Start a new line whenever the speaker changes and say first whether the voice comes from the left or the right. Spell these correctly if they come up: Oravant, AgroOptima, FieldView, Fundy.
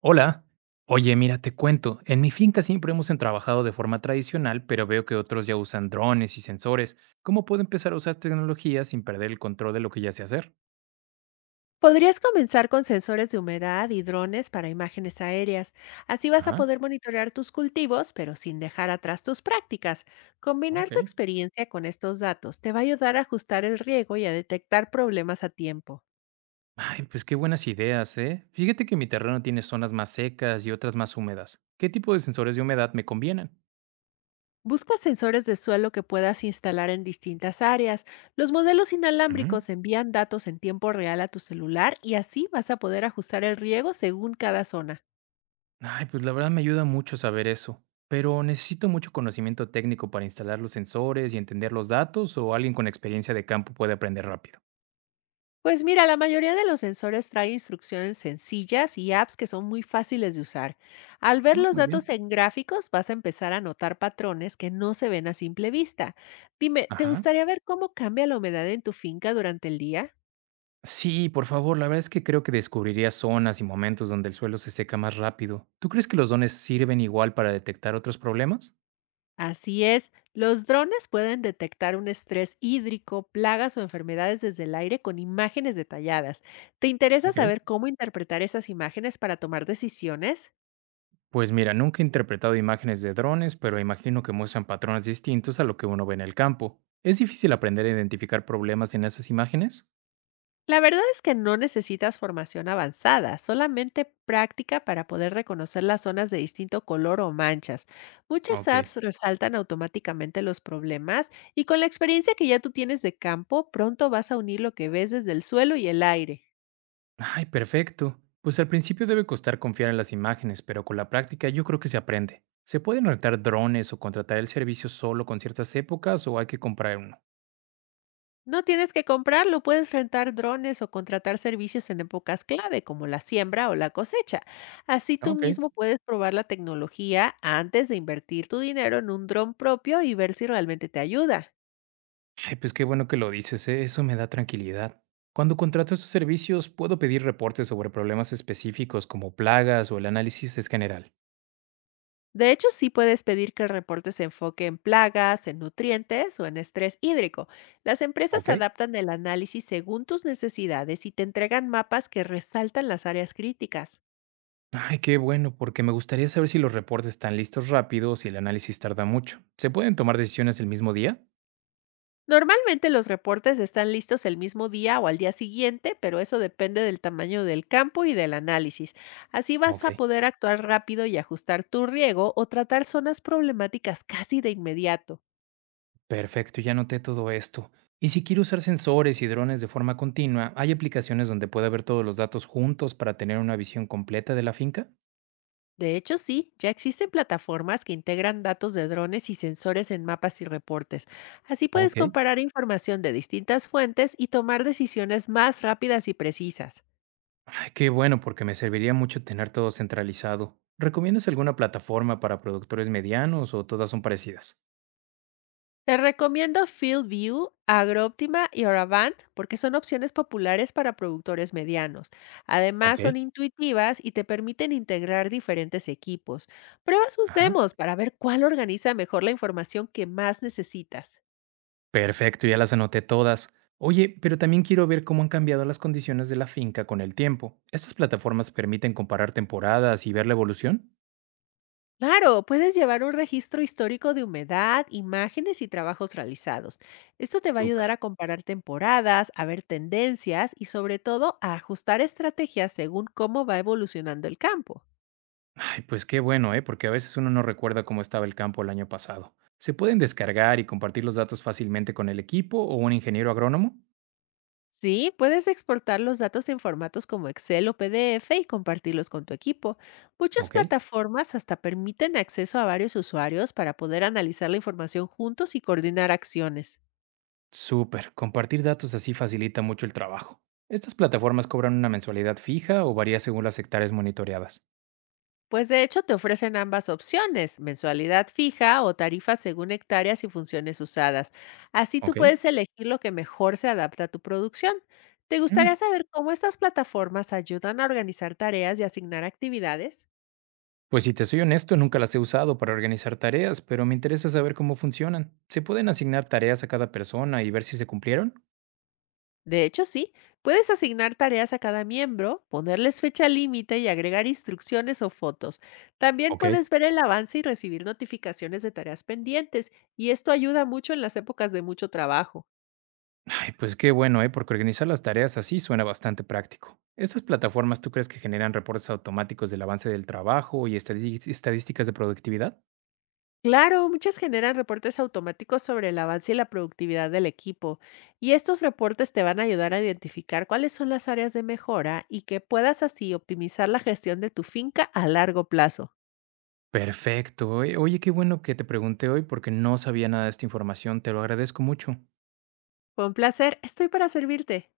right: Hola. Oye, mira, te cuento, en mi finca siempre hemos trabajado de forma tradicional, pero veo que otros ya usan drones y sensores. ¿Cómo puedo empezar a usar tecnología sin perder el control de lo que ya sé hacer?
left: Podrías comenzar con sensores de humedad y drones para imágenes aéreas. Así vas a
right: Ajá,
left: poder monitorear tus cultivos, pero sin dejar atrás tus prácticas. Combinar
right: ok.
left: tu experiencia con estos datos te va a ayudar a ajustar el riego y a detectar problemas a tiempo.
right: Ay, pues qué buenas ideas, ¿eh? Fíjate que mi terreno tiene zonas más secas y otras más húmedas. ¿Qué tipo de sensores de humedad me convienen?
left: Busca sensores de suelo que puedas instalar en distintas áreas. Los modelos
right: Ujú.
left: inalámbricos envían datos en tiempo real a tu celular y así vas a poder ajustar el riego según cada zona.
right: Ay, pues la verdad me ayuda mucho saber eso, pero necesito mucho conocimiento técnico para instalar los sensores y entender los datos o alguien con experiencia de campo puede aprender rápido.
left: Pues mira, la mayoría de los sensores trae instrucciones sencillas y apps que son muy fáciles de usar. Al ver
right: No,
left: los
right: muy bien.
left: datos en gráficos vas a empezar a notar patrones que no se ven a simple vista. Dime, ¿te
right: Ajá.
left: gustaría ver cómo cambia la humedad en tu finca durante el día?
right: Sí, por favor, la verdad es que creo que descubriría zonas y momentos donde el suelo se seca más rápido. ¿Tú crees que los dones sirven igual para detectar otros problemas?
left: Así es, los drones pueden detectar un estrés hídrico, plagas o enfermedades desde el aire con imágenes detalladas. ¿Te interesa
right: Ok.
left: saber cómo interpretar esas imágenes para tomar decisiones?
right: Pues mira, nunca he interpretado imágenes de drones, pero imagino que muestran patrones distintos a lo que uno ve en el campo. ¿Es difícil aprender a identificar problemas en esas imágenes?
left: La verdad es que no necesitas formación avanzada, solamente práctica para poder reconocer las zonas de distinto color o manchas. Muchas
right: Ok.
left: apps resaltan automáticamente los problemas y, con la experiencia que ya tú tienes de campo, pronto vas a unir lo que ves desde el suelo y el aire.
right: Ay, perfecto. Pues al principio debe costar confiar en las imágenes, pero con la práctica yo creo que se aprende. ¿Se pueden rentar drones o contratar el servicio solo con ciertas épocas o hay que comprar uno?
left: No tienes que comprarlo, puedes rentar drones o contratar servicios en épocas clave como la siembra o la cosecha. Así tú
right: Ok.
left: mismo puedes probar la tecnología antes de invertir tu dinero en un dron propio y ver si realmente te ayuda.
right: Ay, pues qué bueno que lo dices, ¿eh? Eso me da tranquilidad. Cuando contrato estos servicios, puedo pedir reportes sobre problemas específicos como plagas o el análisis es general.
left: De hecho, sí puedes pedir que el reporte se enfoque en plagas, en nutrientes o en estrés hídrico. Las empresas
right: ¿Ok?
left: adaptan el análisis según tus necesidades y te entregan mapas que resaltan las áreas críticas.
right: Ay, qué bueno, porque me gustaría saber si los reportes están listos rápido o si el análisis tarda mucho. ¿Se pueden tomar decisiones el mismo día?
left: Normalmente los reportes están listos el mismo día o al día siguiente, pero eso depende del tamaño del campo y del análisis. Así vas
right: Ok.
left: a poder actuar rápido y ajustar tu riego o tratar zonas problemáticas casi de inmediato.
right: Perfecto, ya noté todo esto. Y si quiero usar sensores y drones de forma continua, ¿hay aplicaciones donde pueda ver todos los datos juntos para tener una visión completa de la finca?
left: De hecho, sí, ya existen plataformas que integran datos de drones y sensores en mapas y reportes. Así puedes
right: Ok.
left: comparar información de distintas fuentes y tomar decisiones más rápidas y precisas.
right: Ay, qué bueno, porque me serviría mucho tener todo centralizado. ¿Recomiendas alguna plataforma para productores medianos o todas son parecidas?
left: Te recomiendo FieldView, AgroOptima y Oravant porque son opciones populares para productores medianos.
right: Ok.
left: Además, son intuitivas y te permiten integrar diferentes equipos. Prueba sus
right: Ajá.
left: demos para ver cuál organiza mejor la información que más necesitas.
right: Perfecto, ya las anoté todas. Oye, pero también quiero ver cómo han cambiado las condiciones de la finca con el tiempo. ¿Estas plataformas permiten comparar temporadas y ver la evolución?
left: Claro, puedes llevar un registro histórico de humedad, imágenes y trabajos realizados. Esto te va a
right: Súper.
left: ayudar a comparar temporadas, a ver tendencias y, sobre todo, a ajustar estrategias según cómo va evolucionando el campo.
right: Ay, pues qué bueno, ¿eh? Porque a veces uno no recuerda cómo estaba el campo el año pasado. ¿Se pueden descargar y compartir los datos fácilmente con el equipo o un ingeniero agrónomo?
left: Sí, puedes exportar los datos en formatos como Excel o PDF y compartirlos con tu equipo. Muchas
right: Ok.
left: plataformas hasta permiten acceso a varios usuarios para poder analizar la información juntos y coordinar acciones.
right: Súper, compartir datos así facilita mucho el trabajo. Estas plataformas cobran una mensualidad fija o varía según las hectáreas monitoreadas.
left: Pues de hecho te ofrecen ambas opciones: mensualidad fija o tarifa según hectáreas y funciones usadas. Así tú
right: ¿Ok?
left: puedes elegir lo que mejor se adapta a tu producción. ¿Te gustaría
right: Mm.
left: saber cómo estas plataformas ayudan a organizar tareas y asignar actividades?
right: Pues si te soy honesto, nunca las he usado para organizar tareas, pero me interesa saber cómo funcionan. ¿Se pueden asignar tareas a cada persona y ver si se cumplieron?
left: De hecho, sí, puedes asignar tareas a cada miembro, ponerles fecha límite y agregar instrucciones o fotos. También
right: Ok.
left: puedes ver el avance y recibir notificaciones de tareas pendientes, y esto ayuda mucho en las épocas de mucho trabajo.
right: Ay, pues qué bueno, ¿eh? Porque organizar las tareas así suena bastante práctico. ¿Estas plataformas tú crees que generan reportes automáticos del avance del trabajo y estadísticas de productividad?
left: Claro, muchas generan reportes automáticos sobre el avance y la productividad del equipo, y estos reportes te van a ayudar a identificar cuáles son las áreas de mejora y que puedas así optimizar la gestión de tu finca a largo plazo.
right: Perfecto. Oye, oye, qué bueno que te pregunté hoy porque no sabía nada de esta información. Te lo agradezco mucho.
left: Fue un placer, estoy para servirte.